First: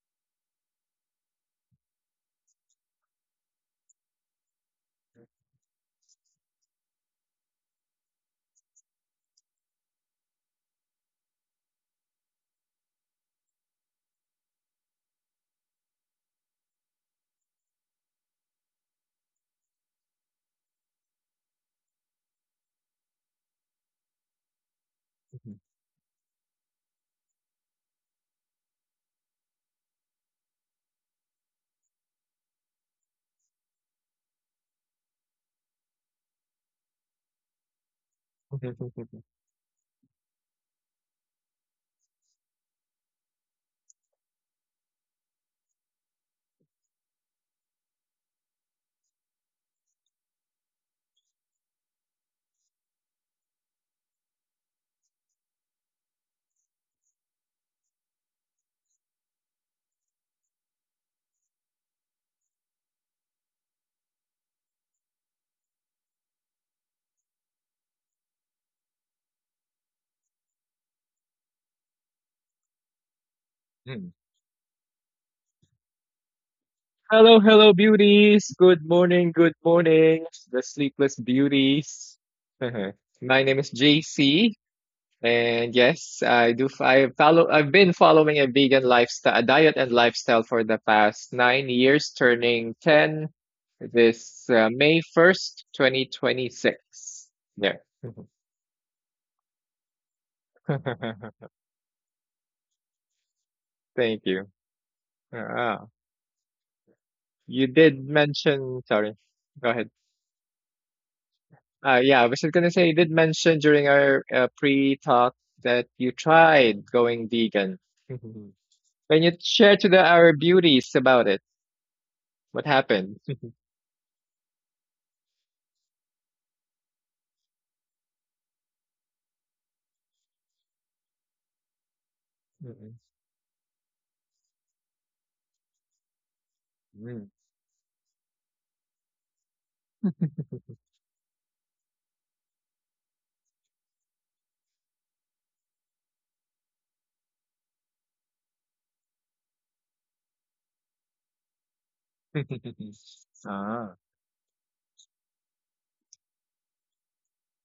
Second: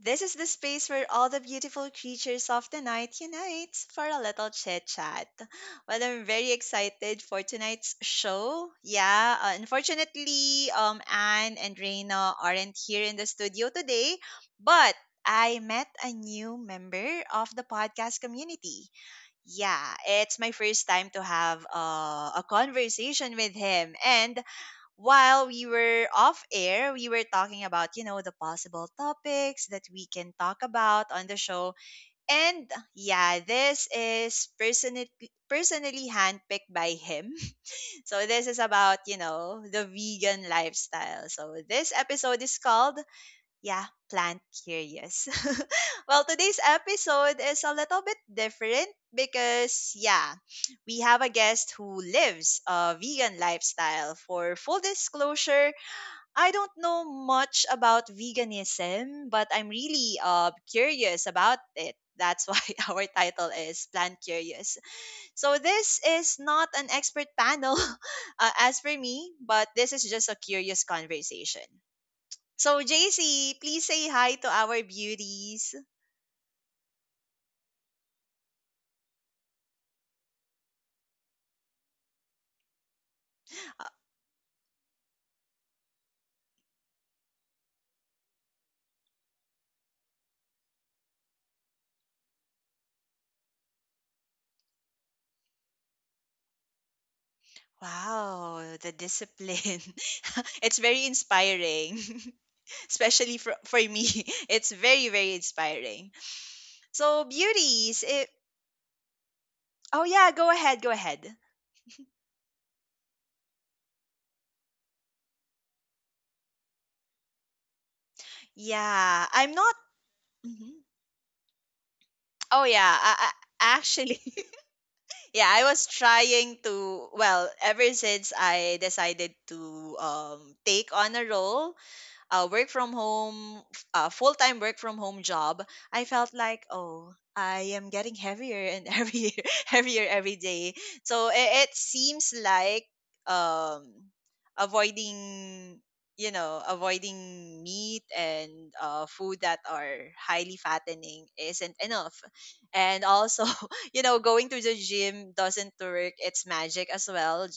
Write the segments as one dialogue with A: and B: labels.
A: This is the space where all the beautiful creatures of the night unite for a little chit chat. Well, I'm very excited for tonight's show. Yeah, unfortunately, Anne and Reina aren't here in the studio today, but I met a new member of the podcast community, yeah, it's my first time to have a conversation with him. And while
B: Mhm.
A: we were off air, we were talking about, the possible topics that we can talk about on the show. And yeah, this is personally handpicked by him. So this is
B: Okay, okay, okay,
A: about,
B: okay.
A: the vegan lifestyle. So this episode is called, yeah, plant curious. Well, today's episode is a little bit different because, yeah, we have a guest who lives a vegan lifestyle. For full disclosure, I don't know much about veganism, but I'm really curious about it. That's why our title is Plant Curious. So, this is not an expert panel, as for me, but this is just a curious conversation. So, JC, please
B: Mm.
A: say hi to our beauties.
B: Hello, hello, beauties. Good morning, the sleepless beauties. Uh-huh. My name is JC, and yes, I do. I follow. I've been following a vegan lifestyle, a diet and lifestyle for the past 9 years, turning 10 this May 1st, 2026. There.
A: Wow, the discipline. It's very inspiring, especially for me.
B: Thank you.
A: It's very, very
B: Ah,
A: inspiring. So,
B: you did
A: beauties, if,
B: mention. Sorry. Go ahead.
A: oh yeah, go ahead, go ahead.
B: Yeah, I was just gonna say you did mention during our pre-talk that you tried going vegan. Can you
A: Yeah, I'm
B: share
A: not.
B: to the our beauties
A: Mhm.
B: about it? What
A: Oh yeah,
B: happened?
A: actually, yeah, I was trying to. Well, ever since I decided to take on a role, work from home, full time work from home job, I felt like,
B: Mm,
A: oh,
B: mm,
A: I am getting heavier and heavier, heavier every day. So it seems like, um, avoiding, avoiding meat and food that are highly fattening isn't enough.
B: mm.
A: And also,
B: Ah,
A: you know, going to the gym doesn't work. It's magic as well,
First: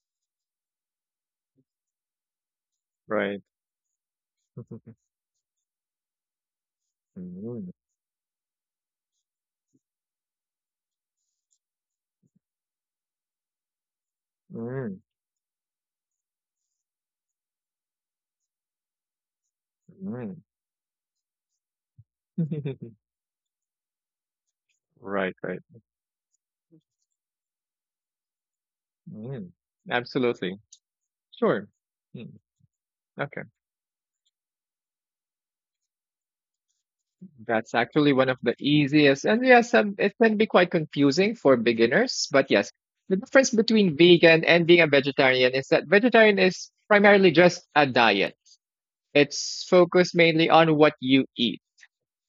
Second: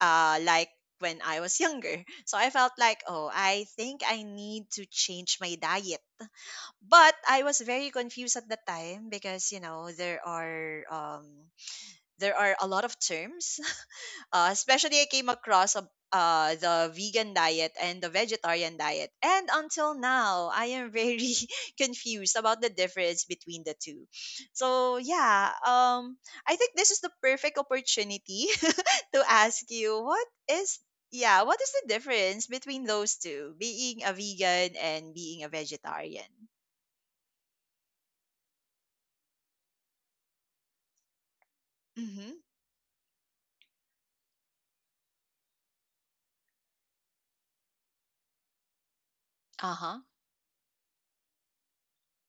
A: like when I was younger. So I felt like, oh,
B: right.
A: I think I need to change my diet. But I was
B: Mm,
A: very confused at the time because, you know, there are a lot of terms,
B: mm,
A: especially, I came across the vegan diet and the vegetarian diet. And until
B: mm.
A: now, I am very confused about the difference between the two. So,
B: right,
A: yeah,
B: right.
A: I think this is the perfect opportunity to
B: Mm,
A: ask you what
B: absolutely.
A: is, yeah, what
B: Sure.
A: is the
B: Mm,
A: difference between those
B: okay.
A: two, being a vegan and being a vegetarian?
B: That's actually one of the easiest, and yes, it can be quite confusing for beginners.
A: Mm-hmm.
B: But yes, the difference between vegan and being a vegetarian is that vegetarian is primarily just a diet. It's
A: Uh-huh.
B: focused mainly on what you eat,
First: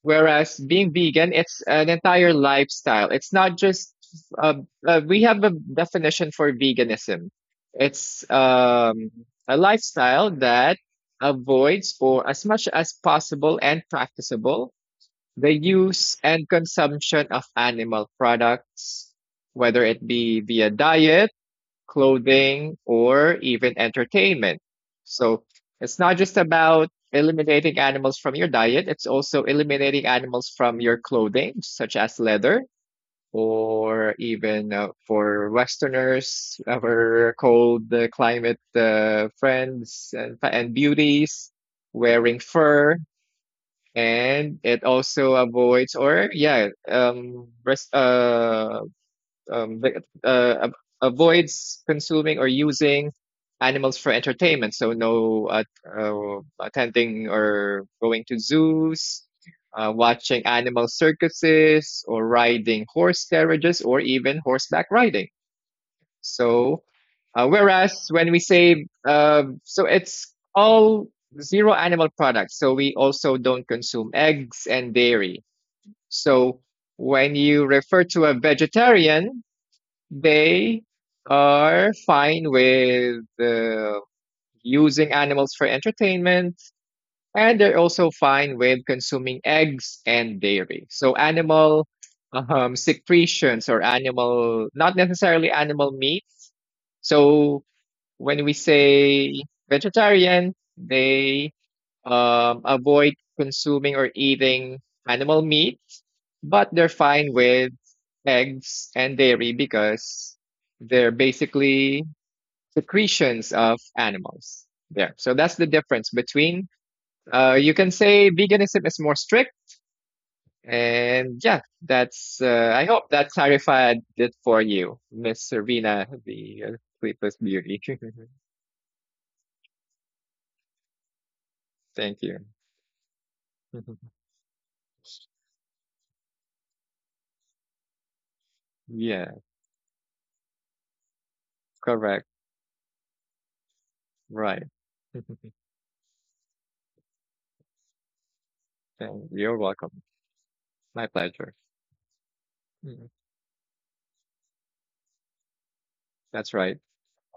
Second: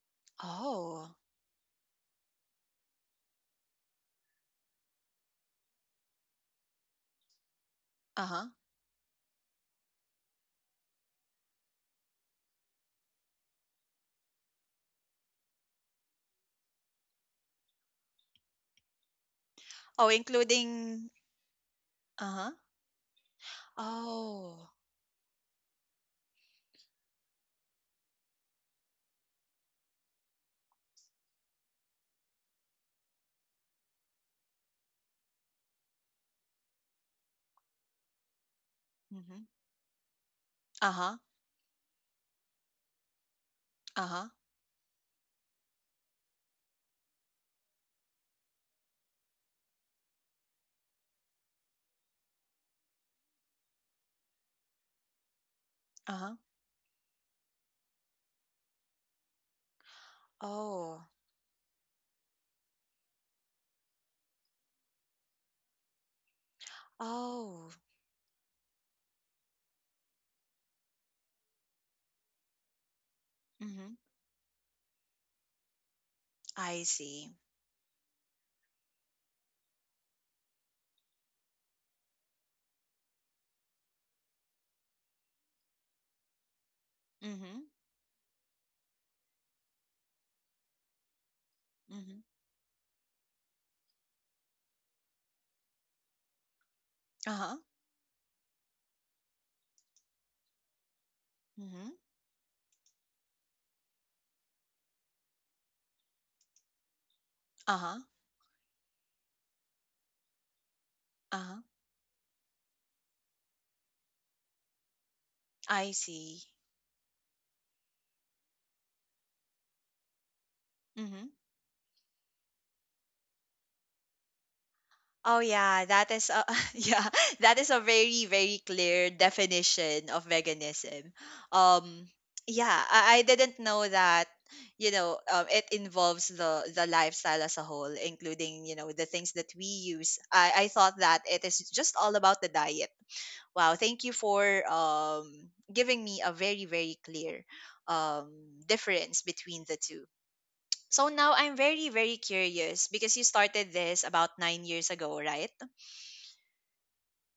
B: whereas being
A: Oh.
B: vegan, it's an entire lifestyle. It's not just uh, we have a definition for veganism. It's
A: Uh-huh.
B: a lifestyle that avoids, or as much as possible and practicable, the use and consumption of animal products,
A: Oh,
B: whether it be via
A: including,
B: diet,
A: uh-huh.
B: clothing, or even
A: Oh.
B: entertainment. So it's not just about eliminating animals from your diet, it's also eliminating animals from your clothing, such as leather, or even for Westerners, our cold climate
A: Mm-hmm.
B: friends and
A: Uh-huh.
B: beauties, wearing fur,
A: Uh-huh,
B: and it also avoids or um the- uh ab- avoids consuming or using animals for entertainment. So no
A: uh-huh.
B: attending or going to zoos, watching animal
A: Oh,
B: circuses or riding horse carriages or even horseback riding. So,
A: oh,
B: whereas when we say, so it's all zero animal products. So we also don't
A: mhm.
B: consume eggs and dairy. So
A: I see.
B: when you refer to a vegetarian, they are fine with using animals for entertainment,
A: Mhm,
B: and they're also fine with consuming eggs and dairy. So animal
A: mhm.
B: secretions or animal, not necessarily animal meat.
A: Uh-huh,
B: So when we say vegetarian, they
A: mhm.
B: avoid consuming or eating animal meat, but they're fine with
A: Uh-huh,
B: eggs and dairy because they're
A: uh-huh.
B: basically secretions of animals. There. So that's the
A: I
B: difference
A: see.
B: between. You can say veganism is more strict.
A: Mhm.
B: And yeah, that's, I hope that clarified it for you, Miss
A: Oh yeah,
B: Serena,
A: that is a,
B: the
A: yeah,
B: sleepless
A: that is
B: beauty.
A: a very very clear definition of veganism. Um,
B: Thank you.
A: yeah, I didn't know that. You know, it involves the lifestyle as a whole, including you know the things
B: Yes,
A: that we use. I thought that it is just all
B: correct.
A: about the diet. Wow, thank you for
B: Right.
A: giving me a very, very clear um, difference
B: So you're
A: between the
B: welcome.
A: two.
B: My
A: So now
B: pleasure.
A: I'm very, very curious
B: Mm,
A: because you started this about 9 years ago, right?
B: that's right.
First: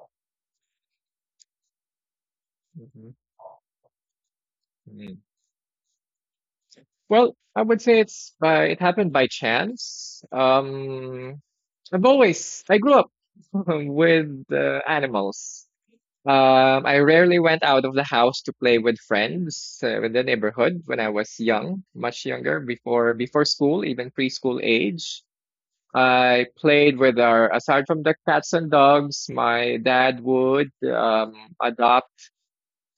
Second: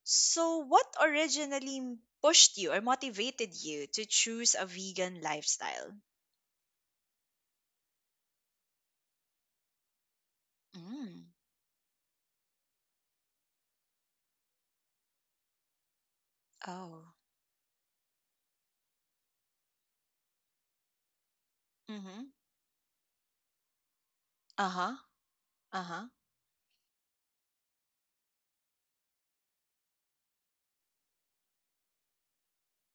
A: So, what originally pushed you or
B: hmm
A: motivated you to choose a
B: hmm
A: vegan lifestyle?
B: Well, I would say it's by it happened by chance.
A: Mm.
B: Um, I grew up with animals. I
A: Oh.
B: rarely went out of the house to play with friends in the neighborhood when I was young,
A: Mm-hmm.
B: much younger, before school, even preschool
A: Uh huh.
B: age.
A: Uh huh.
B: I played with our, aside from the cats and dogs, my dad would adopt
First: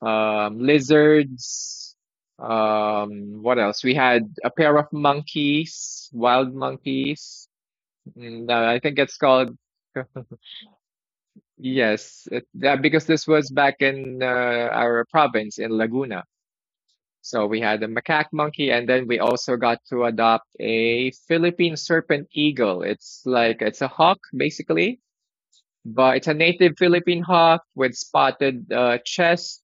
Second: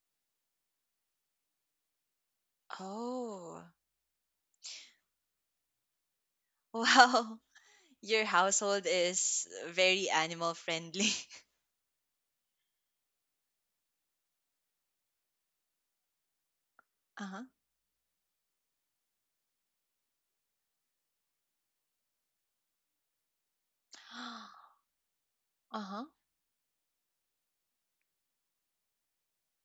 B: lizards. What
A: Oh.
B: else? We had a pair of monkeys, wild
A: Wow.
B: monkeys.
A: Your
B: And, I
A: household
B: think it's
A: is
B: called,
A: very animal friendly.
B: yes, it, that, because this was back in our province in Laguna.
A: Uh huh.
B: So we had a macaque monkey, and then we also got to adopt a Philippine serpent eagle. It's like, it's a hawk, basically,
A: Uh huh.
B: but it's a native Philippine hawk with spotted chest,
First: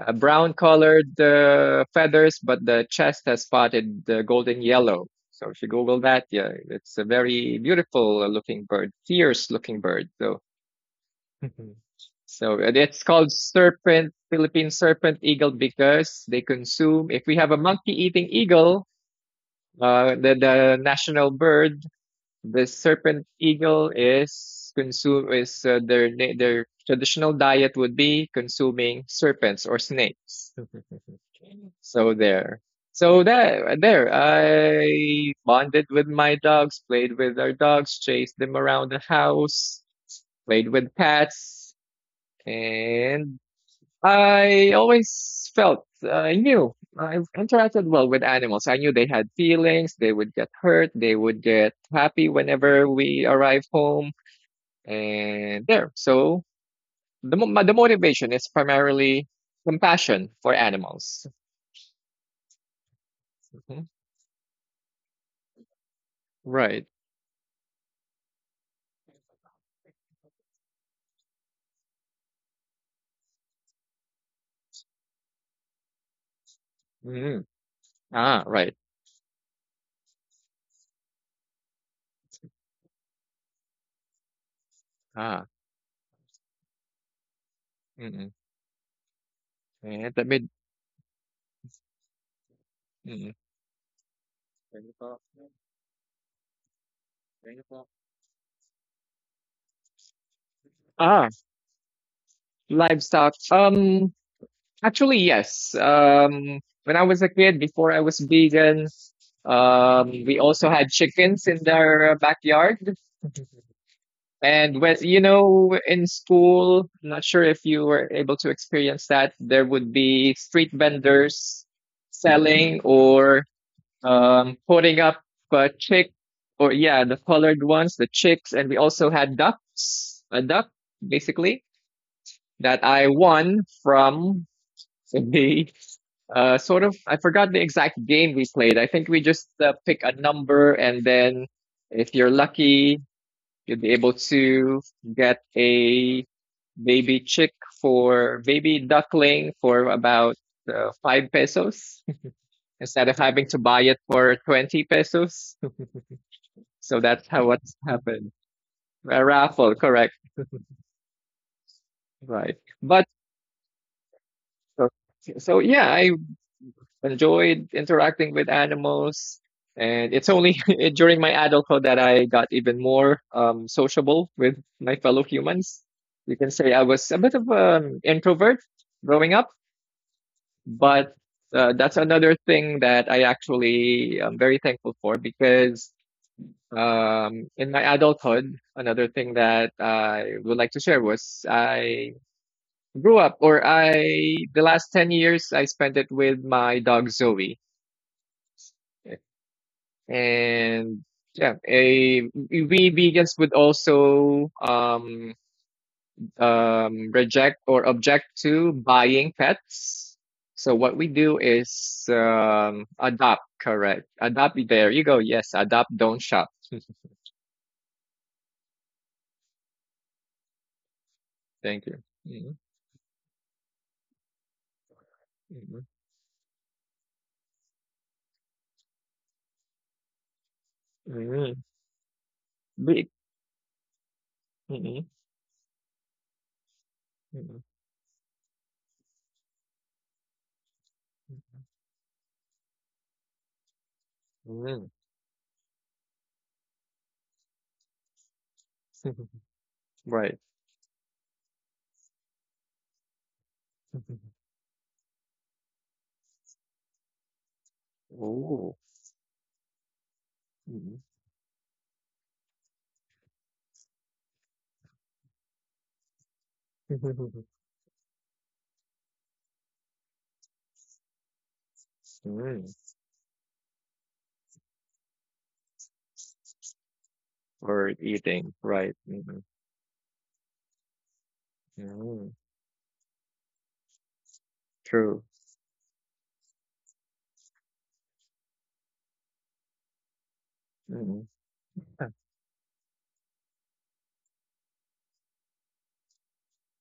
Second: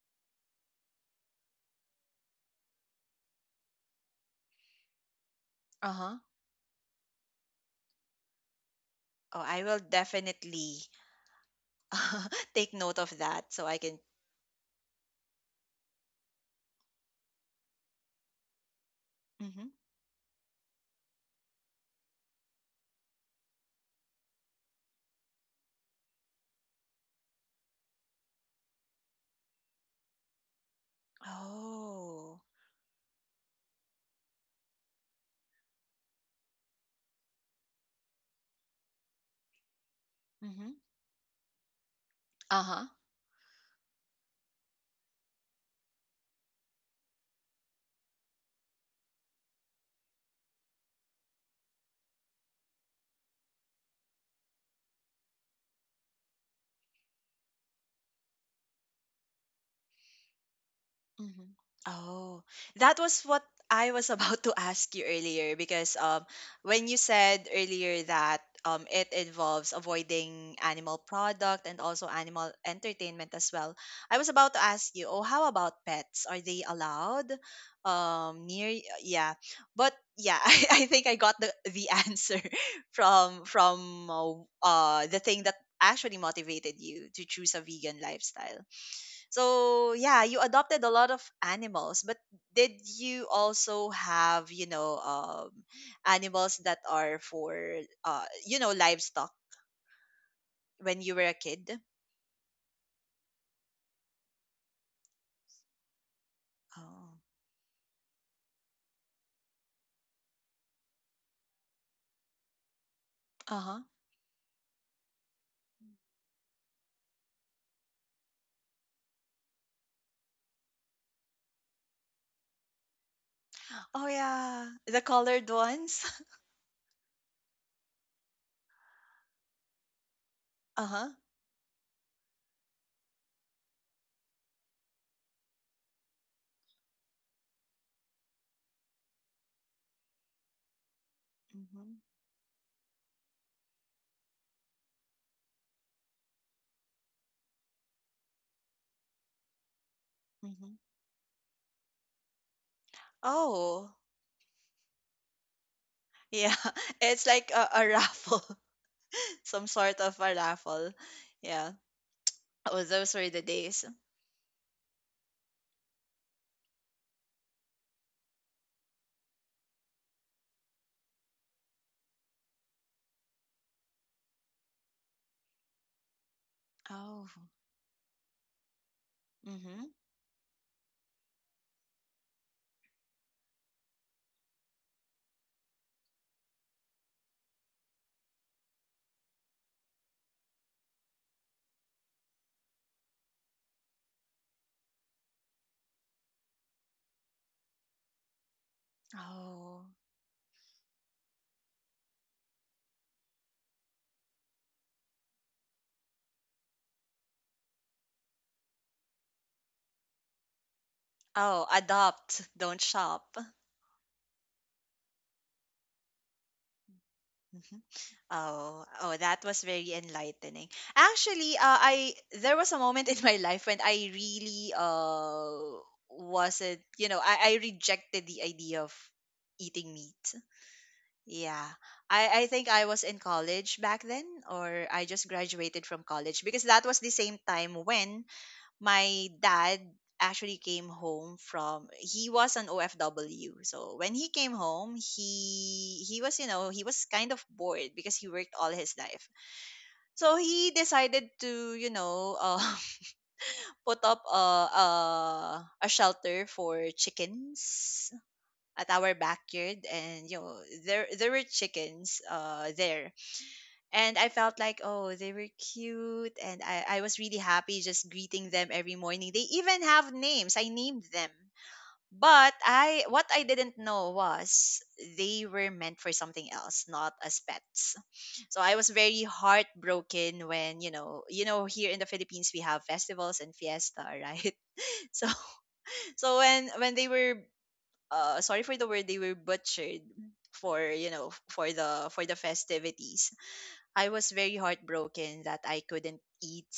B: brown colored feathers, but the chest has spotted golden yellow. So if you
A: Uh
B: Google
A: huh.
B: that, yeah, it's a very beautiful looking bird,
A: Oh,
B: fierce
A: I will
B: looking bird. So
A: definitely
B: so
A: take note
B: it's
A: of
B: called
A: that so I can.
B: serpent, Philippine serpent eagle because they consume. If we have a monkey eating eagle,
A: Hmm.
B: the national bird, the serpent eagle is consume is their their traditional diet would be consuming serpents or snakes. So
A: Oh.
B: there. So that there, I bonded with my dogs, played with our dogs, chased them around the house, played
A: Hmm.
B: with cats,
A: Uh huh.
B: and I always felt I knew I interacted well with animals. I knew they had feelings, they would get hurt, they would get happy whenever we arrive home, and there. So the the motivation is primarily compassion for animals.
A: Mhm. Oh, that was what
B: Mhm.
A: I was about to ask you earlier because,
B: Right.
A: when you said earlier that, it involves avoiding animal product and also animal entertainment as well, I was about to ask you, oh, how about pets? Are they allowed,
B: Mm. Ah,
A: near?
B: right.
A: Yeah, but yeah, I think I got the answer from the thing
B: Ah,
A: that actually motivated you to choose a vegan
B: mm-mm.
A: lifestyle. So
B: And
A: yeah,
B: let
A: you
B: me.
A: adopted a lot of animals, but did you
B: Mm-mm.
A: also have, you know, animals that are for, you know, livestock when you were
B: Ah,
A: a kid?
B: livestock. Actually, yes. When I
A: Oh,
B: was a kid, before I was vegan, we also had chickens in their backyard.
A: uh huh.
B: And when, you know, in school, not sure if you were able to experience that, there would be street vendors selling or
A: Oh yeah,
B: putting
A: the
B: up
A: colored ones.
B: chick or yeah, the colored ones, the chicks, and we also had ducks, a duck
A: Uh huh.
B: basically that I won from the sort of, I forgot the exact game we played. I think we just pick a number, and then
A: Hmm.
B: if you're lucky, you'll be able to get a baby chick for baby duckling for about
A: Hmm.
B: 5 pesos instead of having to buy
A: Oh
B: it for 20 pesos.
A: yeah,
B: So that's
A: it's
B: how
A: like
B: what's
A: a
B: happened.
A: raffle,
B: A
A: some
B: raffle,
A: sort
B: correct?
A: of a raffle. Yeah.
B: Right.
A: Oh,
B: But
A: those were the days.
B: so, so yeah, I enjoyed interacting with animals. And it's only during my adulthood that I got even more sociable with my fellow humans. You can say I was a
A: Oh.
B: bit of an introvert growing up,
A: Mm-hmm.
B: but that's another thing that I actually am very thankful for because in my adulthood, another thing that I would like to share was I grew up, or I, the last 10 years, I spent it with my dog Zoe.
A: Oh.
B: And yeah, we vegans would also reject or object to buying pets. So what we do
A: Oh,
B: is
A: adopt, don't shop.
B: adopt, correct? Adopt. There you go. Yes, adopt. Don't shop.
A: Mhm. Oh, oh, that was very enlightening. Actually,
B: Thank you.
A: I
B: Mhm,
A: there was a moment in my life when I really
B: mhm,
A: wasn't, you know, I rejected the idea of eating meat.
B: mhm.
A: Yeah. I think I was
B: Be-
A: in college back then, or
B: mhm,
A: I just graduated from college because that was the same
B: mhm,
A: time when my dad actually came home from he was an OFW. So when he came
B: mhm.
A: home, he was, you know, he was kind of bored because he worked all his life.
B: Right.
A: So he decided to, you know, put up a a shelter for chickens
B: Oh.
A: at our backyard and you know,
B: Mhm.
A: there were chickens there, and I felt like oh they were cute, and I was really happy just greeting them every morning. They even have names. I named them. But
B: Mm.
A: I what I didn't know was they were meant for something else, not as
B: For
A: pets.
B: eating,
A: So I was
B: right?
A: very
B: Mhm,
A: heartbroken when, you know here in the
B: mhm.
A: Philippines we have festivals and fiesta, right?
B: True.
A: So so when they were sorry for the word, they were butchered for, you
B: Mm.
A: know, for the festivities. I was very heartbroken that I couldn't eat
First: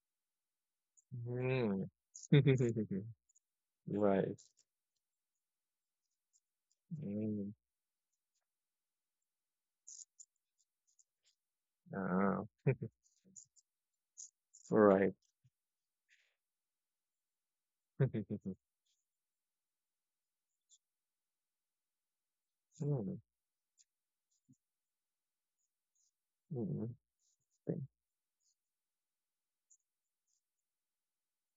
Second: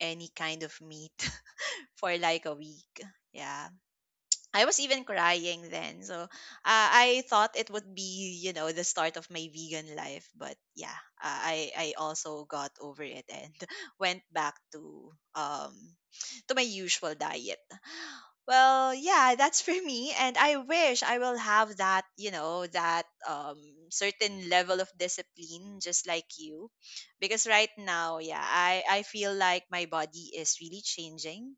A: any kind of meat
B: Mm.
A: for like a week. Yeah,
B: Right.
A: I was even crying then. So, I
B: Mm.
A: thought it would be, you know, the start of my vegan life. But yeah, I also
B: Ah,
A: got over it and went back
B: right.
A: um to my usual diet. Well, yeah, that's for me, and I wish I will have that, you know, that
B: Mm.
A: certain level of discipline, just like you,
B: Mm.
A: because right
B: Mm.
A: now, yeah, I feel like my body is really changing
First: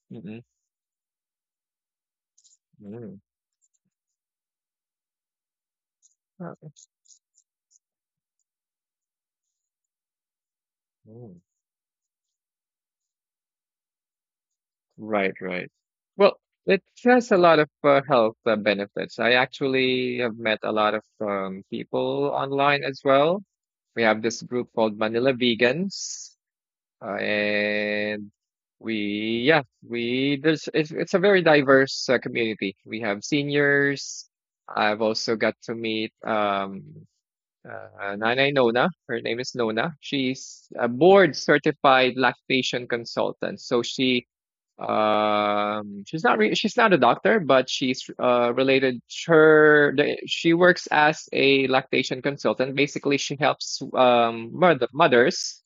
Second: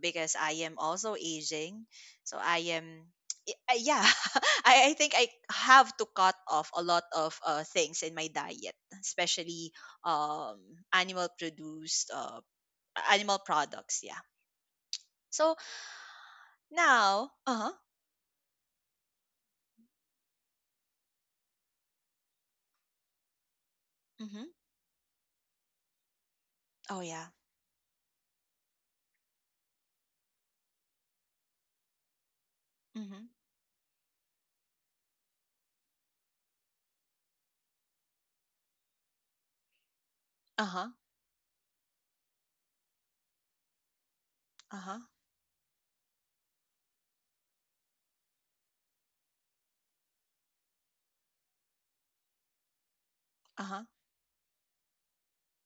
A: because
B: Mm.
A: I am also aging. So I am,
B: Mm.
A: yeah, I think I have to cut
B: Ah,
A: off a lot of things in my diet, especially um, animal
B: mm.
A: produced, animal products. Yeah.
B: Right,
A: So
B: right. Well, it
A: now,
B: has a
A: uh
B: lot of
A: huh,
B: health benefits. I actually have met a lot of people online as well. We have this
A: mm-hmm,
B: group called Manila Vegans.
A: oh yeah,
B: And we, yeah, we, there's, it's a very diverse community. We
A: mm-hmm,
B: have seniors. I've also got to meet Nanay Nona. Her name is Nona.
A: uh
B: She's a
A: huh,
B: board certified lactation consultant. So she,
A: uh huh,
B: she's not a doctor, but she's related. She works as a lactation consultant. Basically, she
A: uh
B: helps
A: huh,
B: mothers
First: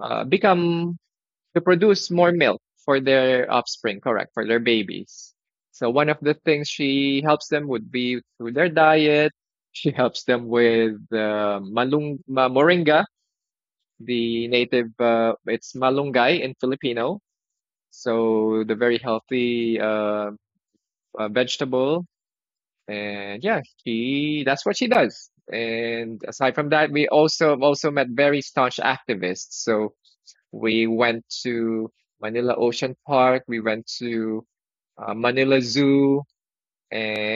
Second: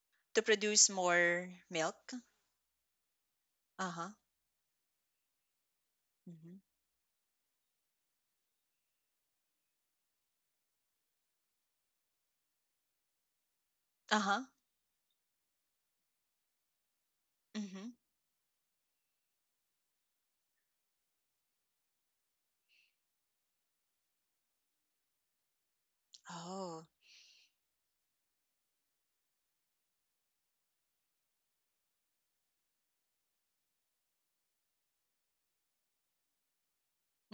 A: to produce
B: become
A: more
B: to produce
A: milk.
B: more milk for their
A: Uh
B: offspring,
A: huh,
B: correct, for their babies. So one of the
A: mm-hmm,
B: things she helps them would be through their diet. She helps them with moringa,
A: uh huh,
B: the native it's malunggay in Filipino.
A: mm-hmm,
B: So the very healthy vegetable, and yeah, she that's what she does. And aside from
A: oh,
B: that, we also met very staunch activists. So we went to Manila Ocean Park. We went to Manila Zoo.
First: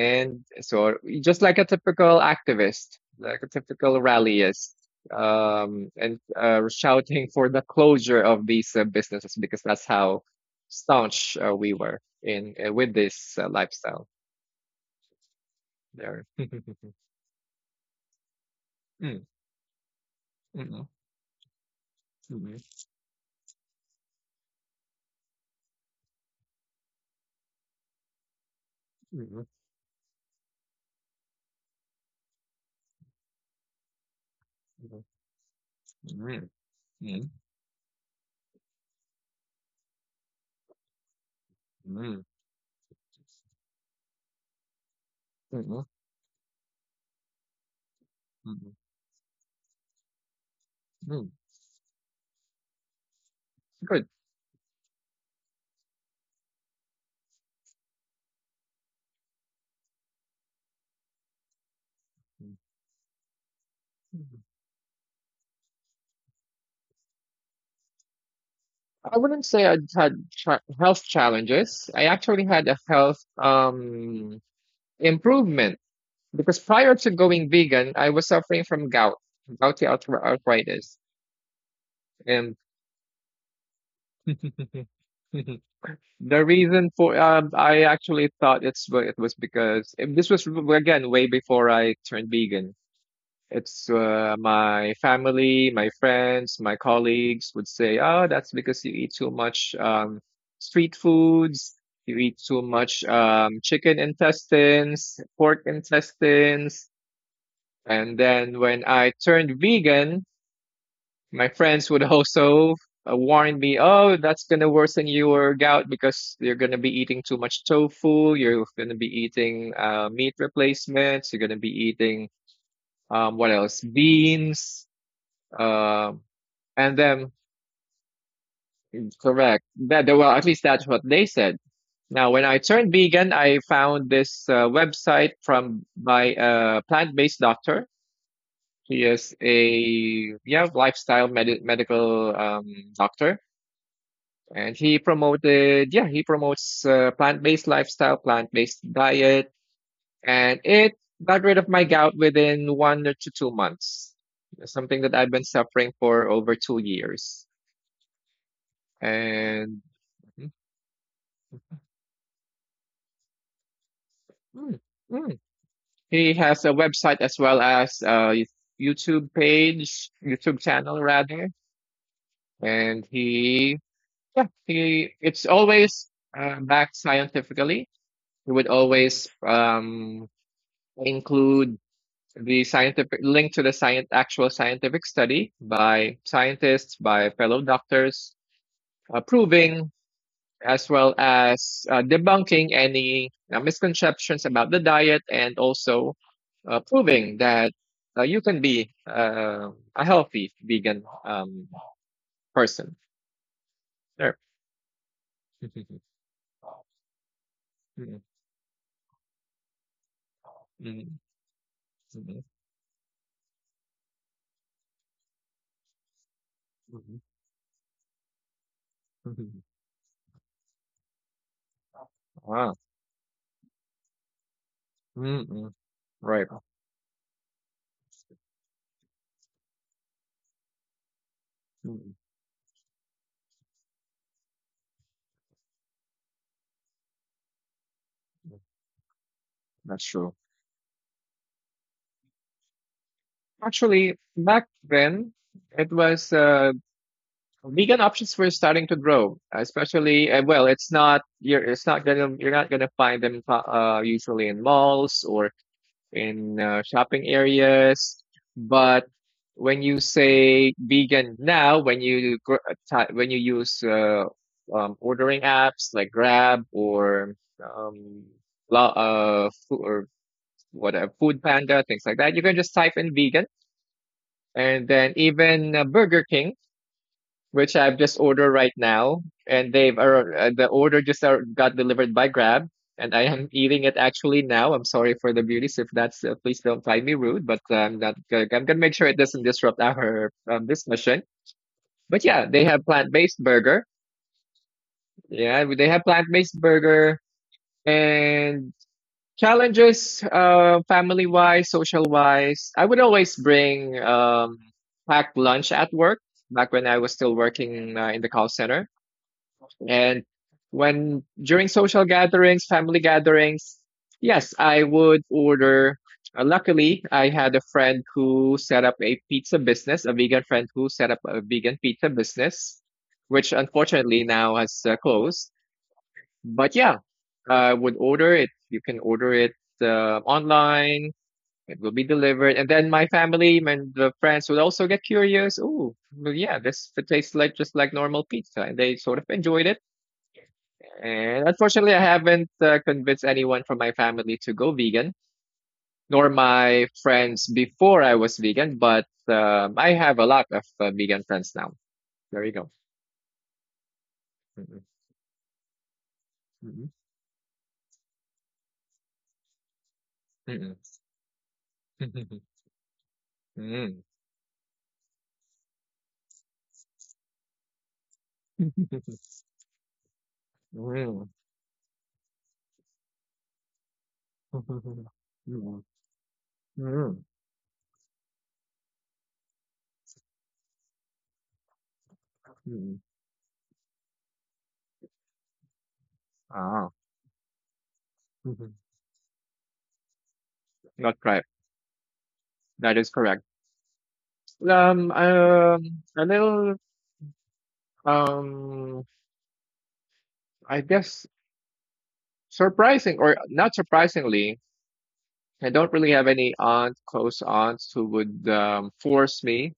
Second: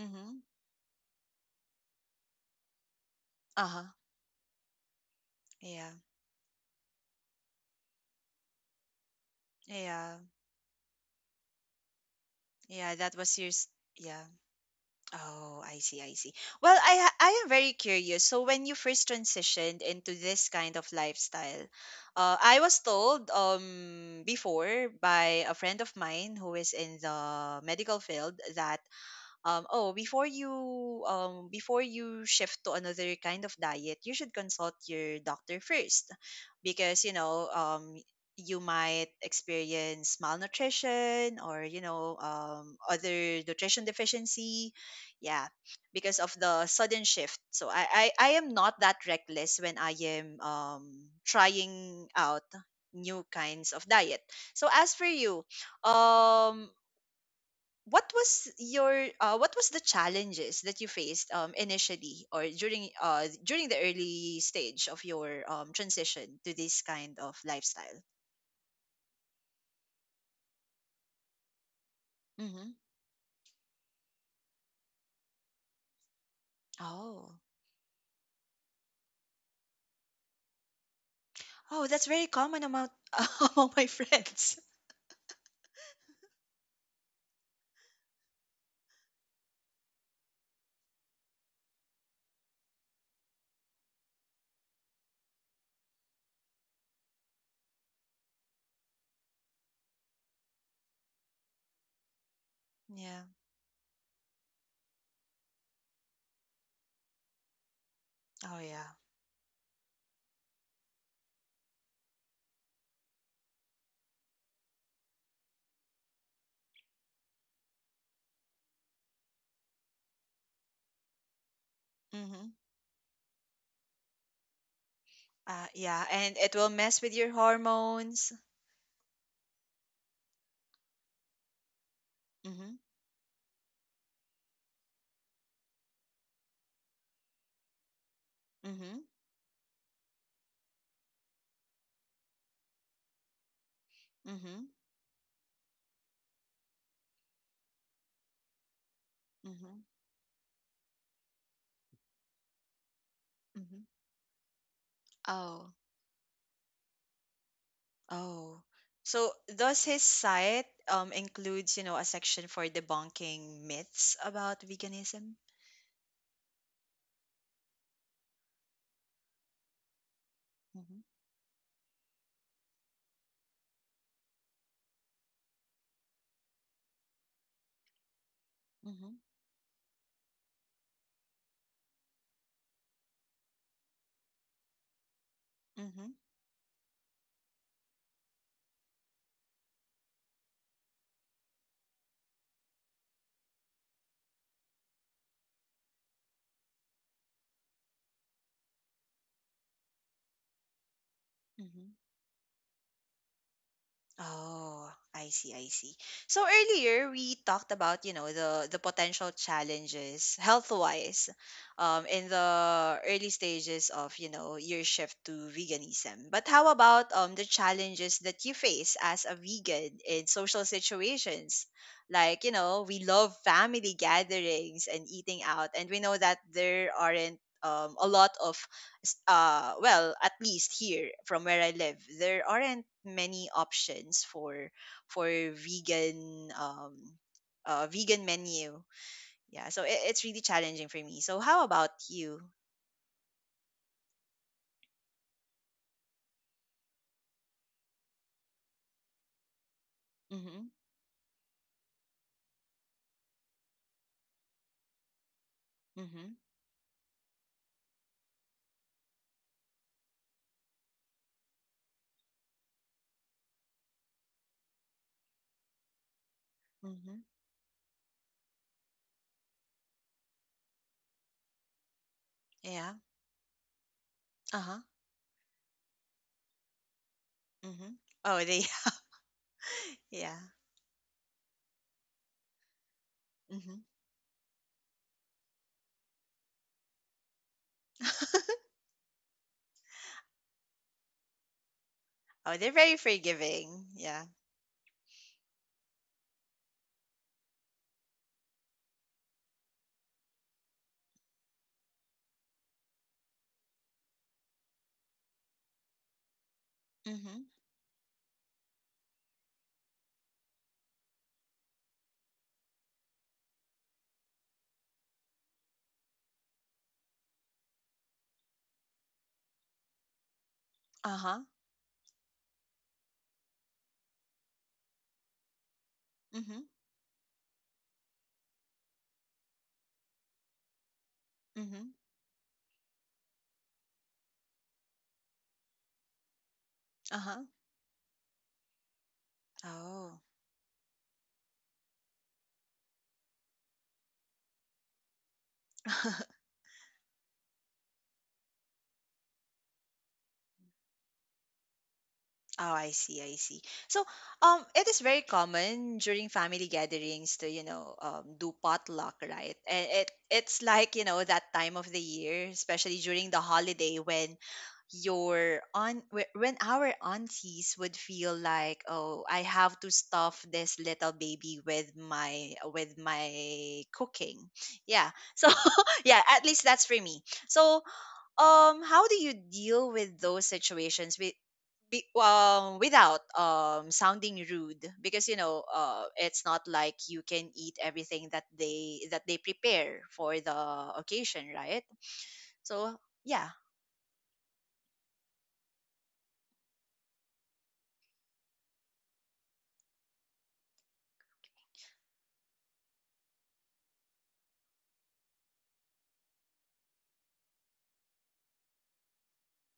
A: mm-hmm,
B: so, just like a typical activist, like a
A: uh huh,
B: typical rallyist,
A: yeah,
B: and shouting for the closure of these businesses because that's
A: yeah,
B: how staunch we were in with
A: yeah. That
B: this
A: was your,
B: lifestyle
A: yeah. Oh, I see, I
B: there.
A: see. Well, I am very curious. So when you first
B: Mm,
A: transitioned into this kind of
B: mm,
A: lifestyle,
B: mm, mm, mm,
A: I was told before by a friend of mine who is in the medical field that,
B: mm,
A: oh, before you shift to another kind of diet, you should consult your doctor first,
B: mm,
A: because you know, you might experience malnutrition or you know, other nutrition deficiency. Yeah,
B: mm, mm,
A: because of the sudden shift. So I am not that reckless when I am,
B: mm,
A: trying out new kinds of
B: mm.
A: diet. So as for you, um what was your, what was the challenges that you faced, initially or during, during the early
B: Good.
A: stage of your, transition to this kind of lifestyle.
B: I wouldn't say I had health challenges. I actually had
A: Hmm.
B: a health improvement because prior to
A: Oh.
B: going vegan, I was suffering from gout, arthritis.
A: Oh, that's very
B: And
A: common among among my friends.
B: the reason for I actually thought it's it was because, and this was again way before I turned vegan. It's my family, my friends, my colleagues would say, "Oh, that's because you eat too much street foods. You eat too much
A: Yeah.
B: chicken intestines, pork intestines." And
A: Oh
B: then when
A: yeah.
B: I turned vegan, my friends would also warn me, "Oh, that's gonna worsen your gout because you're gonna be eating too much tofu. You're gonna be eating meat replacements. You're gonna be eating."
A: Mm-hmm.
B: Um, what else? Beans,
A: Yeah,
B: um,
A: and it will
B: and
A: mess with your
B: then
A: hormones.
B: correct, well, at least that's what they said. Now when I
A: Mm-hmm.
B: turned vegan, I found this website from my plant-based doctor.
A: Mm-hmm.
B: He is a yeah lifestyle medical doctor,
A: Mm-hmm.
B: and he promoted yeah he promotes plant-based lifestyle, plant-based diet,
A: Mm-hmm.
B: and it got rid of my gout within one to two
A: Mm-hmm.
B: months something that I've been
A: Oh.
B: suffering for over 2 years.
A: Oh, so does
B: And
A: his site includes, you know, a section for debunking myths about
B: Mm,
A: veganism?
B: mm. He has a website as well as a YouTube page, YouTube
A: Mm-hmm.
B: channel rather, and he yeah he it's always backed scientifically. He would
A: Mm-hmm.
B: always include the scientific link to the science actual scientific study
A: Mm-hmm.
B: by scientists, by fellow doctors, proving, as well as debunking any misconceptions about the diet, and also proving that you can be a healthy vegan
A: Mm-hmm.
B: person. There.
A: Oh, I see, I see. So earlier we talked about, you
B: Mm,
A: know, the potential challenges
B: mm,
A: health-wise, in
B: mm,
A: the early stages of, you know, your shift to veganism. But how about
B: mhm,
A: the challenges that you face as a
B: mhm.
A: vegan in social situations? Like, you
B: Wow.
A: know, we love family gatherings and eating
B: Mm.
A: out, and we know that
B: Right.
A: there aren't a lot of well at least here from where I live
B: Mm,
A: there aren't many options for vegan vegan menu, yeah, so
B: that's
A: it's
B: true.
A: really challenging for me, so how about you.
B: Actually, back then, it was vegan options were starting to grow, especially well,
A: Mm-hmm.
B: it's not gonna find them usually in malls or
A: Mm-hmm.
B: in shopping areas. But when you say vegan now, when you when you use ordering apps like Grab
A: Mm-hmm.
B: or um, food or whatever, Food Panda, things like that, you can just
A: Yeah.
B: type in vegan.
A: Uh-huh.
B: And then even Burger King, which
A: Mm-hmm.
B: I've just
A: Oh
B: ordered
A: they,
B: right now, and they've
A: yeah.
B: the order just got delivered by Grab, and I am
A: Mm-hmm.
B: eating it actually now. I'm sorry for the beauties if that's please don't find me rude, but I'm not. I'm gonna make sure it doesn't disrupt our discussion. But yeah,
A: Oh
B: they
A: they're
B: have
A: very
B: plant based burger.
A: forgiving, yeah.
B: Yeah, they have plant based burger. And challenges, family wise, social wise. I would always bring packed lunch at work, back when I was still
A: Mm-hmm.
B: working in the call center. And when during social gatherings, family gatherings, yes, I would order. Luckily, I had a friend who set up a pizza business, a vegan friend who set up
A: Uh-huh.
B: a vegan pizza business, which unfortunately now has closed.
A: Mm-hmm.
B: But yeah, I would order it. You can order it online. It
A: Mm-hmm.
B: will be delivered, and then my family and the friends would also get curious. Oh, well, yeah, this tastes
A: Uh-huh.
B: like just like normal pizza, and they sort of enjoyed it.
A: Oh.
B: And unfortunately, I haven't convinced anyone from my family to go vegan, nor my friends before I was vegan, but I have a lot of vegan friends now. There you
A: Oh,
B: go.
A: I see, I see. So,
B: Mm-mm,
A: it is very common during family
B: mm-mm,
A: gatherings to, you know, do potluck, right? And it's
B: mm-mm,
A: like, you know, that time of the year, especially during the
B: mm-mm,
A: holiday
B: mm-mm,
A: when your aunt, when our aunties would feel like, oh,
B: mm
A: I have to stuff this little baby with my cooking. Yeah. So,
B: mm,
A: yeah, at least that's for me. So, how do you deal with those situations? Be,
B: mm.
A: without, sounding rude because you know, it's not
B: Ah,
A: like you can eat everything that they prepare for the
B: not right.
A: occasion, right? So,
B: That is correct.
A: yeah.
B: A little, um, I guess surprising or not surprisingly. I don't really have any aunt, close aunts who would force me,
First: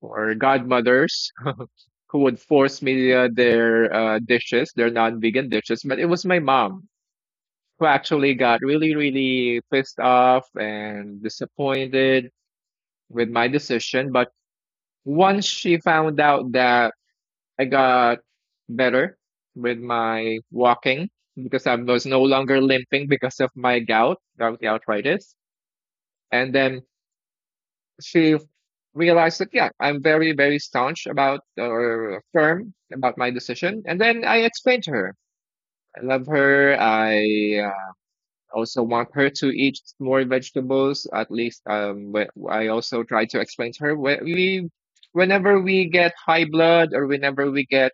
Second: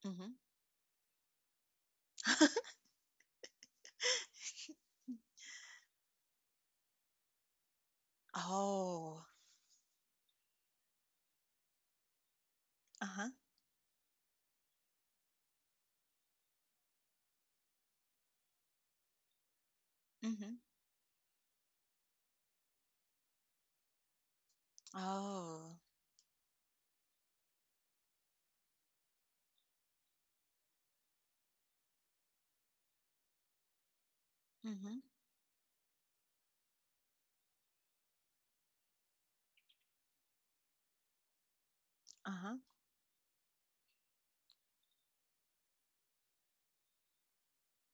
B: or
A: Mm-hmm.
B: godmothers who would force me their dishes, their non-vegan dishes. But it was my mom who actually got really,
A: Oh.
B: really pissed off and disappointed with
A: Uh-huh.
B: my decision. But once she found out that I got better with my
A: Mm-hmm.
B: walking, because I was no longer limping because of my gout, gout arthritis,
A: Oh.
B: and then she realized that, yeah, I'm very, very staunch about or firm about my decision. And then I explained to
A: Mm-hmm.
B: her, I love her. I also want her to eat more vegetables at least.
A: Uh-huh.
B: I also try to explain to her, wh- we whenever we get high blood, or whenever we get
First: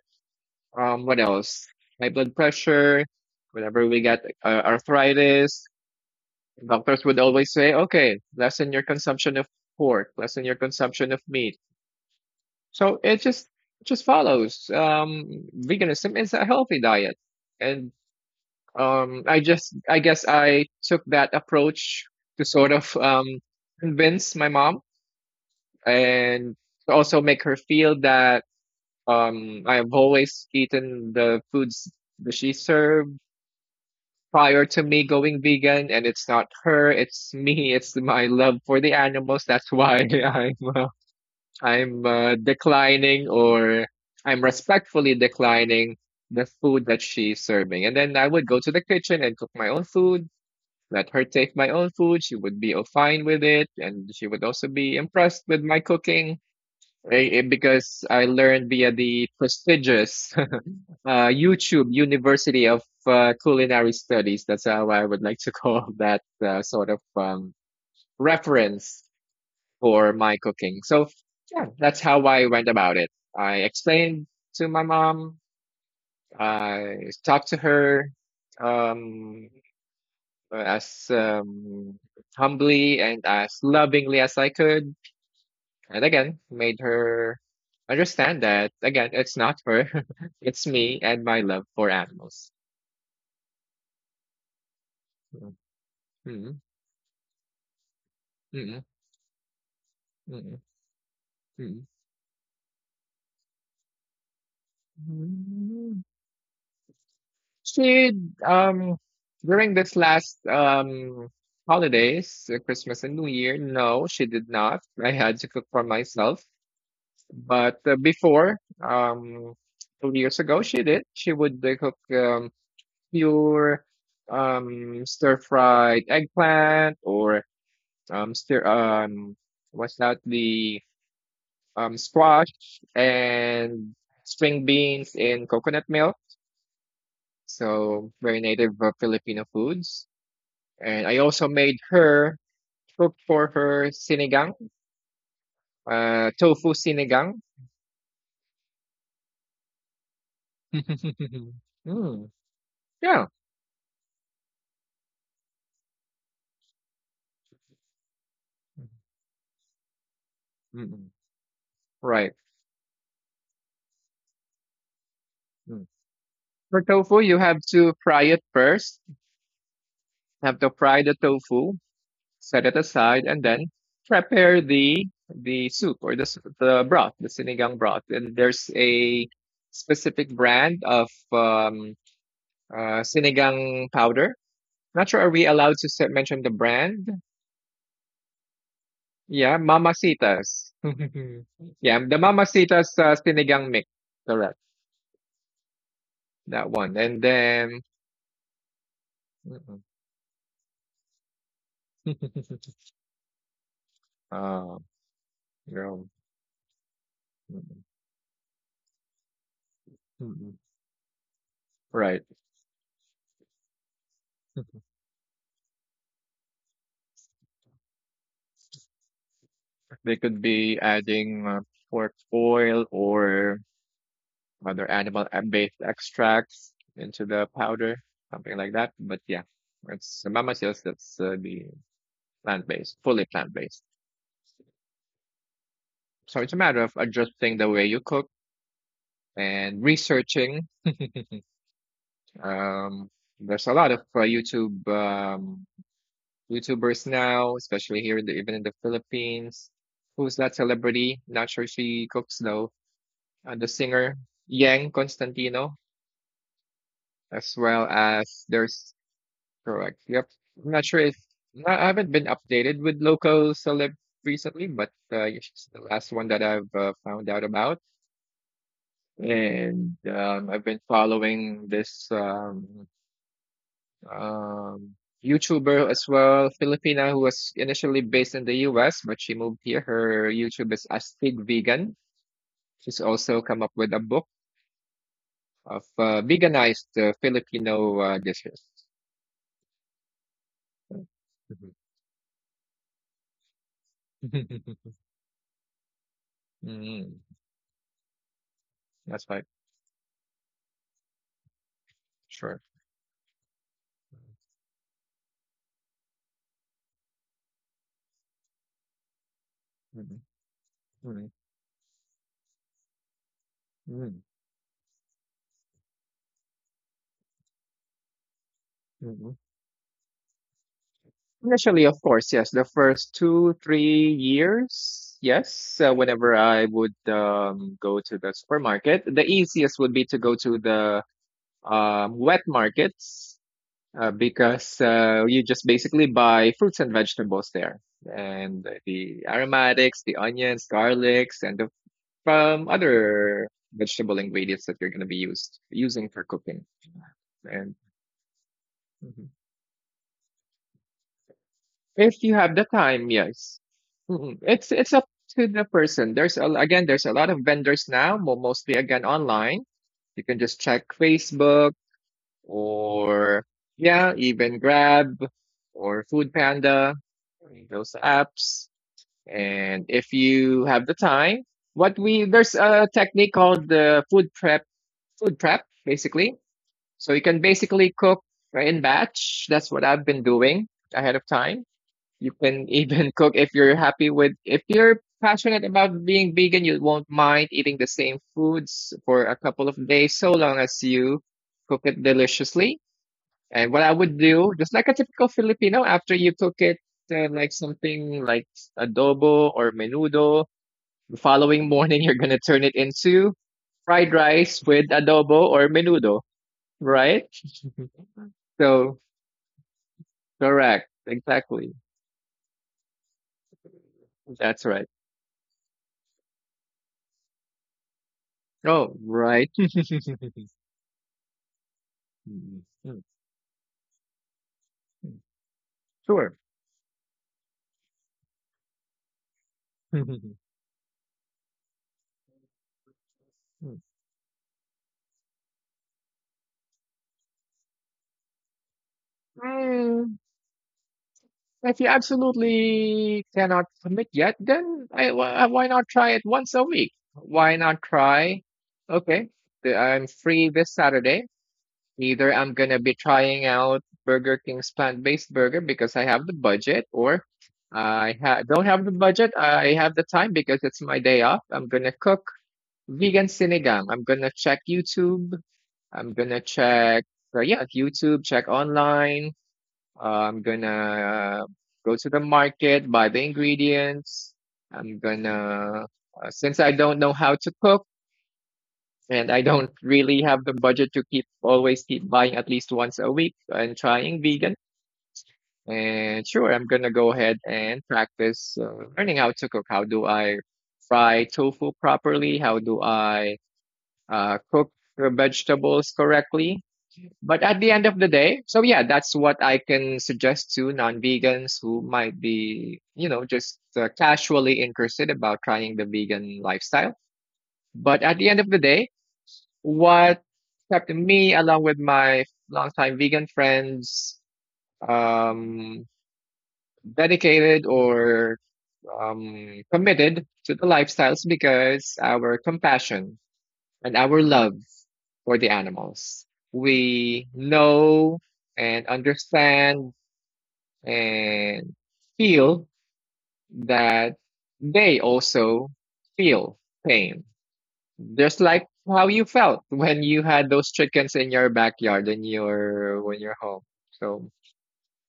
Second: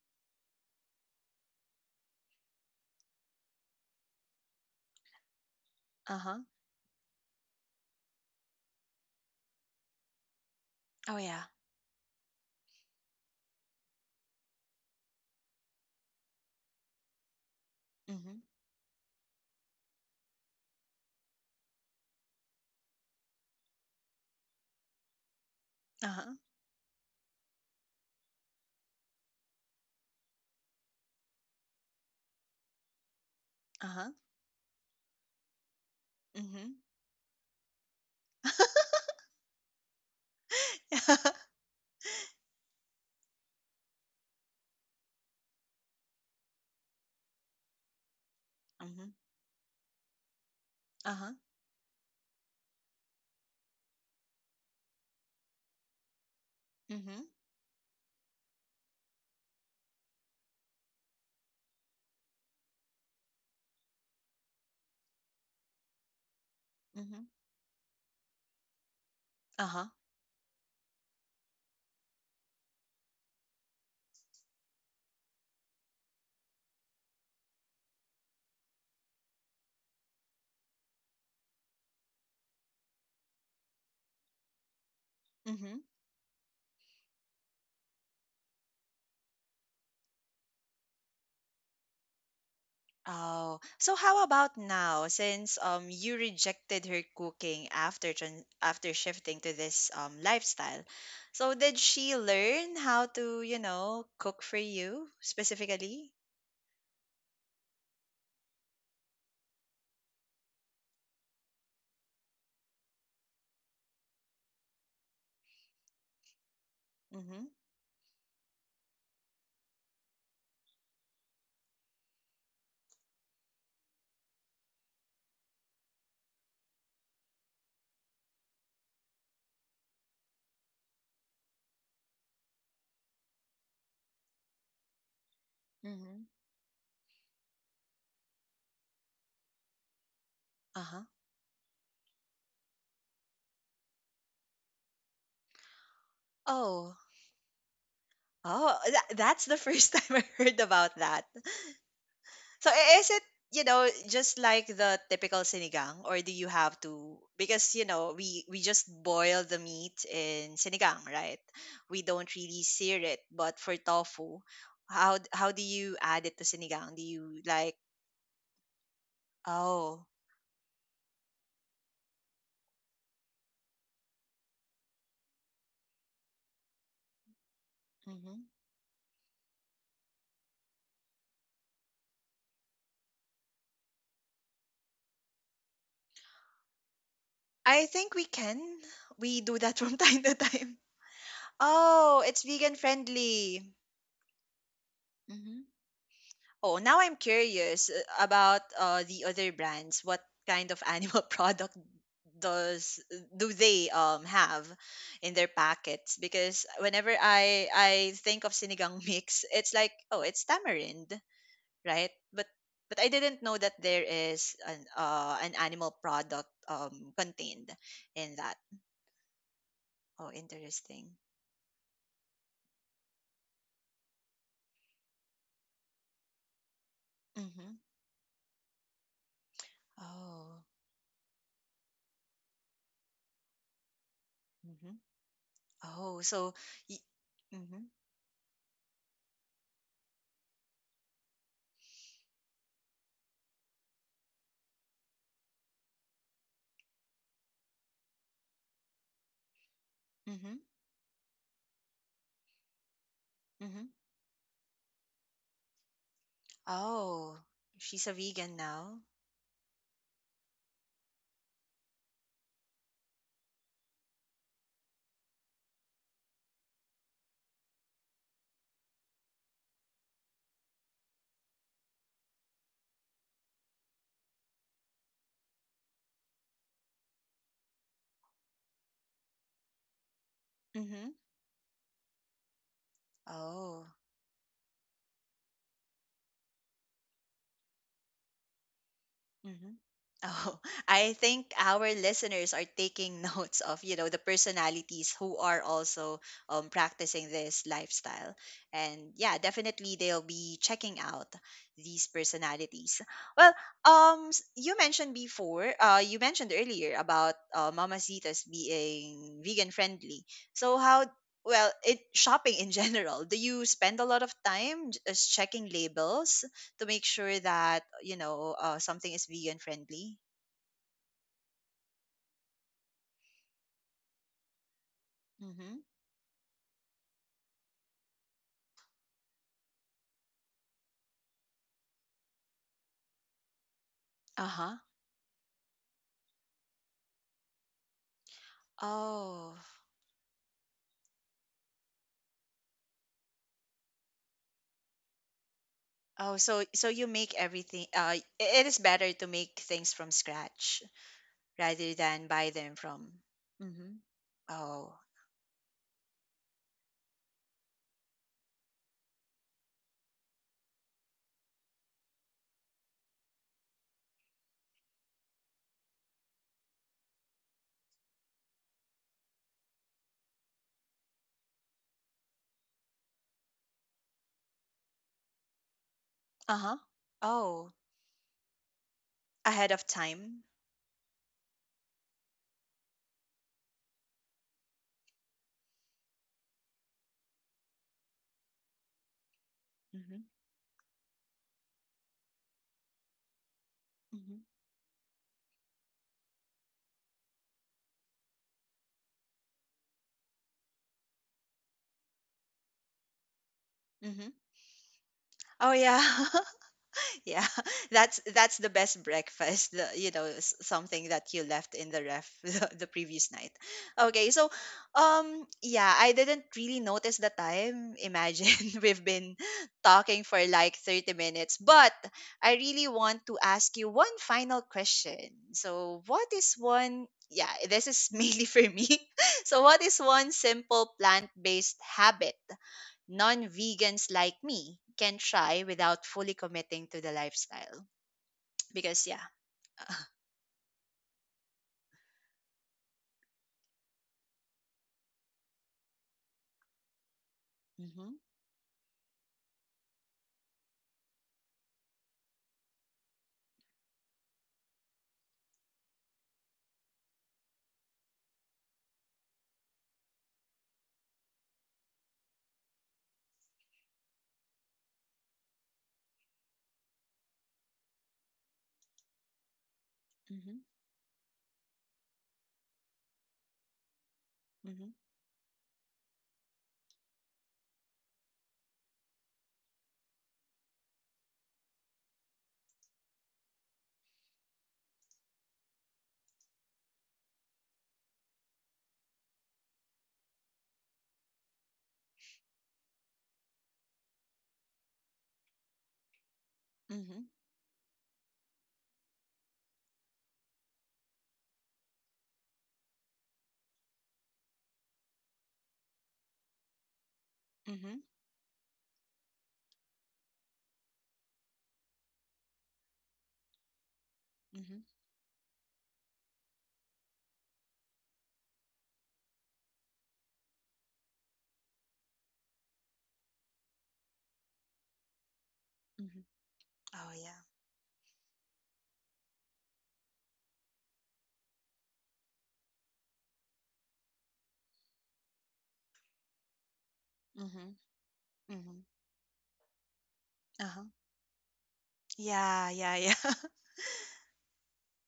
B: what else, high blood pressure, whenever we get arthritis,
A: Uh-huh.
B: doctors would always say, okay, lessen your consumption of pork, lessen your consumption
A: Oh
B: of
A: yeah.
B: meat. So it just follows. Veganism is a healthy diet, and
A: Mm-hmm.
B: I just I guess I took that approach to sort of convince my mom,
A: Uh-huh.
B: and to also make her feel that I have always eaten the foods that she served
A: Uh-huh.
B: prior to me going vegan, and it's not
A: Mm-hmm.
B: her, it's me, it's my love for the animals. That's why I'm declining or I'm respectfully declining the food that she's serving. And then I would go to the
A: mm-hmm.
B: kitchen and cook my own food, let her
A: uh-huh
B: take my own food. She would be, oh, fine with it. And she would also be impressed with my cooking,
A: mm-hmm.
B: eh, eh, because I learned via the prestigious YouTube University of Culinary Studies. That's how I would like to call that sort of
A: mm-hmm.
B: reference
A: uh-huh
B: for my cooking. So yeah, that's how I went about it. I explained to my mom. I talked to her um, as humbly and as lovingly as I could.
A: mm-hmm.
B: And again, made her understand that, again, it's not her, it's me and my love for animals.
A: Oh, so how about now?
B: Mm,
A: Since you
B: mm,
A: rejected her cooking after tran
B: mm,
A: after shifting to this
B: mm,
A: lifestyle, so did
B: mm,
A: she learn how to, you know, cook for you
B: mm.
A: specifically?
B: She um during this last holidays, Christmas and New Year, no, she did not. I had to cook for myself.
A: Mm-hmm.
B: But before, 2 years ago, she did. She would cook pure stir fried eggplant, or stir what's that, the squash and string beans in coconut milk.
A: Mm-hmm.
B: So very native Filipino foods.
A: Uh-huh.
B: And I also made her cook for her sinigang, tofu
A: Oh,
B: sinigang.
A: oh, that's the first time I heard about that.
B: Mm,
A: So is it,
B: yeah,
A: you know, just like the typical sinigang? Or do you have to, because you know, we just boil the meat in sinigang,
B: mm-mm,
A: right? We don't
B: right.
A: really sear it, but for tofu, how do
B: Mm.
A: you add it to
B: For
A: sinigang? Do
B: tofu, you
A: you
B: have
A: like
B: to fry it first.
A: oh,
B: You have to fry the tofu, set it aside, and then prepare the soup or the broth, the sinigang broth. And
A: mhm.
B: there's a specific brand of sinigang powder. Not sure, are we allowed to mention the brand?
A: I think we can. We
B: Yeah,
A: do that from time to
B: Mamacitas.
A: time.
B: Yeah, the
A: Oh, it's vegan
B: Mamacitas sinigang
A: friendly.
B: mix. Correct. That
A: Oh, now
B: one.
A: I'm
B: And then,
A: curious about the other
B: mm-mm.
A: brands. What kind of animal product does do they have
B: Uh,
A: in their
B: girl.
A: packets? Because whenever I
B: Mm-mm.
A: I think of sinigang mix, it's like oh, it's
B: Mm-mm.
A: tamarind, right?
B: Right.
A: But I didn't know that there is an animal product contained in that.
B: They
A: Oh,
B: could be
A: interesting.
B: adding pork oil or other animal-based extracts into the
A: Mm-hmm.
B: powder, something like that. But yeah, it's Mama
A: Oh.
B: says, that's the plant-based, fully plant-based.
A: Mm-hmm. Oh,
B: So it's
A: so.
B: a matter of
A: Y-
B: adjusting the
A: mm-hmm.
B: way you cook and researching. Um, there's a lot of YouTube YouTubers now, especially here, in the, even in the Philippines. Who's that
A: Mm-hmm.
B: celebrity? Not sure she cooks though. The
A: Mm-hmm.
B: singer Yang Constantino,
A: Oh,
B: as well
A: she's a
B: as
A: vegan
B: there's
A: now?
B: correct. Yep, I'm not sure if I haven't been updated with local celeb recently, but yeah, she's the last one that I've found out about. And I've been following this. Um, YouTuber as well, Filipina, who was initially based in the US, but she moved here. Her YouTube is
A: Mhm.
B: Astig Vegan. She's also come up
A: Oh,
B: with a book of veganized Filipino dishes.
A: mhm. Oh, I think
B: Mhm.
A: our listeners are taking notes of, you know, the personalities who are also
B: Mm,
A: practicing this lifestyle. And
B: that's
A: yeah,
B: right.
A: definitely they'll be checking out these
B: Sure.
A: personalities. Well, you mentioned before, you mentioned earlier about Mamacitas being vegan
B: Mhm,
A: friendly. So how,
B: mhm,
A: well, it shopping in general, do you spend a
B: mhm,
A: lot of time just checking labels to make sure that you know something is
B: mhm.
A: vegan friendly.
B: Initially, of course, yes. The first two, 3 years, yes.
A: Hmm.
B: Whenever I would go to the supermarket, the easiest would be to go to the wet markets,
A: Uh-huh.
B: because you just basically buy fruits and vegetables there, and the
A: Oh,
B: aromatics, the onions, garlics, and the other vegetable ingredients that you're going to be used using for
A: oh, so
B: cooking.
A: you make
B: And
A: everything. It is better
B: mhm,
A: to make things from scratch rather
B: if
A: than
B: you
A: buy
B: have the
A: them
B: time,
A: from.
B: yes,
A: Hmm.
B: mhm, it's
A: Oh,
B: up to the person. There's a, again, there's a lot of vendors now, mostly again online. You can just check Facebook, or yeah, even Grab or Food Panda, those apps. And if you have the time, what we there's a technique called the food prep basically.
A: uh-huh.
B: So you can
A: Oh,
B: basically cook in batch.
A: ahead
B: That's what
A: of
B: I've been
A: time.
B: doing ahead of time. You can even cook, if you're happy with, if you're passionate about being vegan, you won't mind eating the same foods for a couple of days,
A: Mm-hmm.
B: so long as you cook it deliciously. And what I would
A: Mm-hmm.
B: do, just like a typical Filipino, after you cook it like something like adobo or menudo, the following morning you're gonna turn it into fried
A: Hmm.
B: rice with adobo or
A: Oh yeah.
B: menudo, right?
A: Yeah, that's the
B: So
A: best breakfast, the, you know,
B: correct,
A: something that you
B: exactly.
A: left in the ref the previous night. Okay, so
B: That's right.
A: yeah, I didn't really notice the time. Imagine
B: Oh,
A: we've been
B: right.
A: talking for like 30 minutes, but I really want to ask you one final question. So what
B: Sure.
A: is one, yeah, this is mainly for me. So what is one simple plant-based habit non vegans like me can try without fully committing to the lifestyle. Because, yeah.
B: If you absolutely cannot commit yet, then why not try it once a week? Why not
A: Mm-hmm,
B: try? Okay, I'm free this Saturday. Either I'm gonna be trying out Burger King's plant-based burger because I have the budget, or don't have the budget. I have the time because it's my day off. I'm gonna cook vegan sinigang. I'm gonna check YouTube. I'm gonna check, yeah, YouTube. Check online, I'm
A: mm-hmm,
B: gonna go to the market, buy the ingredients.
A: mm-hmm,
B: I'm gonna, since I don't know how to cook, and I don't really have the budget to keep always keep buying at least once a week and trying vegan. And sure, I'm gonna go ahead and practice learning how to cook. How do I fry tofu properly? How do I cook the vegetables correctly?
A: mm-hmm,
B: But at the end of the day, so yeah, that's what I can suggest to non-vegans who might be, you know, just casually interested about trying the vegan lifestyle.
A: mm-hmm,
B: But at the end of the day, what kept me along with my longtime vegan friends
A: mm-hmm,
B: um, dedicated or committed to the lifestyles, because our compassion and our love for the
A: mm-hmm.
B: animals.
A: Oh,
B: We
A: yeah.
B: know and understand and feel that they also feel pain.
A: Mm-hmm,
B: Just like
A: mm-hmm.
B: how you felt when you had those
A: Uh-huh.
B: chickens in your backyard and
A: Yeah, yeah,
B: your
A: yeah.
B: when you're home. So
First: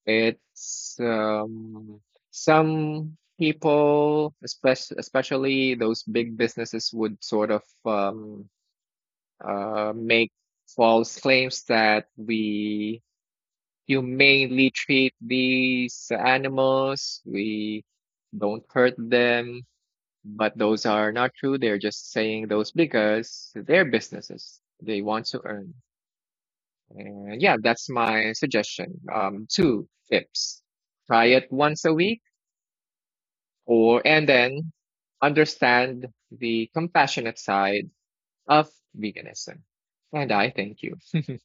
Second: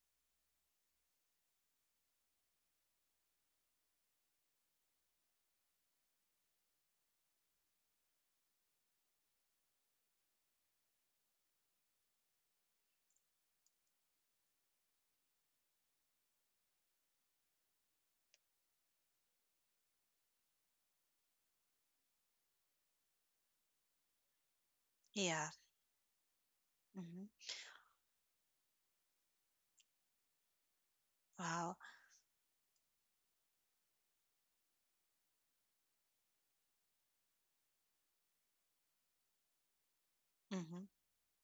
B: it's some people, especially especially those big businesses, would sort of make false claims that we humanely treat these animals. We don't hurt them. But those are not true. They're just saying those because they're businesses. They want to
A: Yeah.
B: earn.
A: Mm-hmm.
B: And yeah, that's my suggestion. Two tips. Try it
A: Wow.
B: once a week or, and then understand the compassionate side of veganism. And I thank
A: Mm-hmm.
B: you.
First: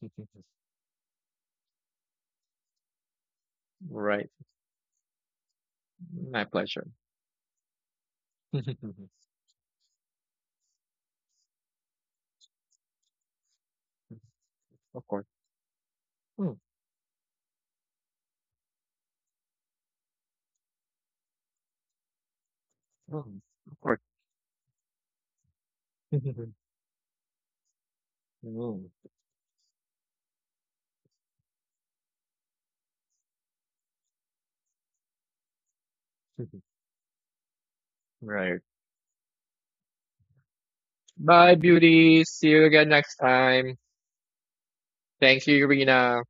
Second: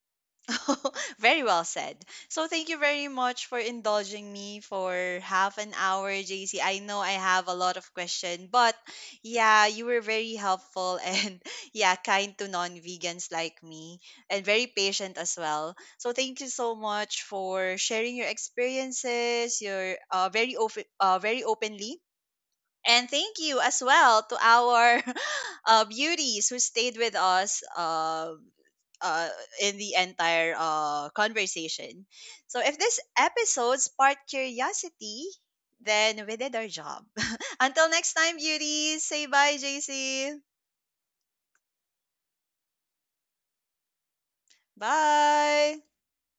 A: Very well said. So thank you very much for
B: Right.
A: indulging me for half an hour,
B: My
A: JC. I
B: pleasure.
A: know I have a lot of questions, but yeah, you were very helpful and, yeah, kind to non-vegans like me and very
B: Of
A: patient
B: course.
A: as well. So thank you
B: Mm.
A: so much for sharing your experiences, your very open, very openly. And thank
B: Mm,
A: you
B: of
A: as
B: course.
A: well to our beauties who stayed with us
B: Mm,
A: uh, in the entire conversation. So, if this episode sparked curiosity, then we did our job. Until next time,
B: right.
A: beauties, say bye, JC.
B: Bye, beauties. See you again next time. Thank you,
A: Bye.
B: Rina.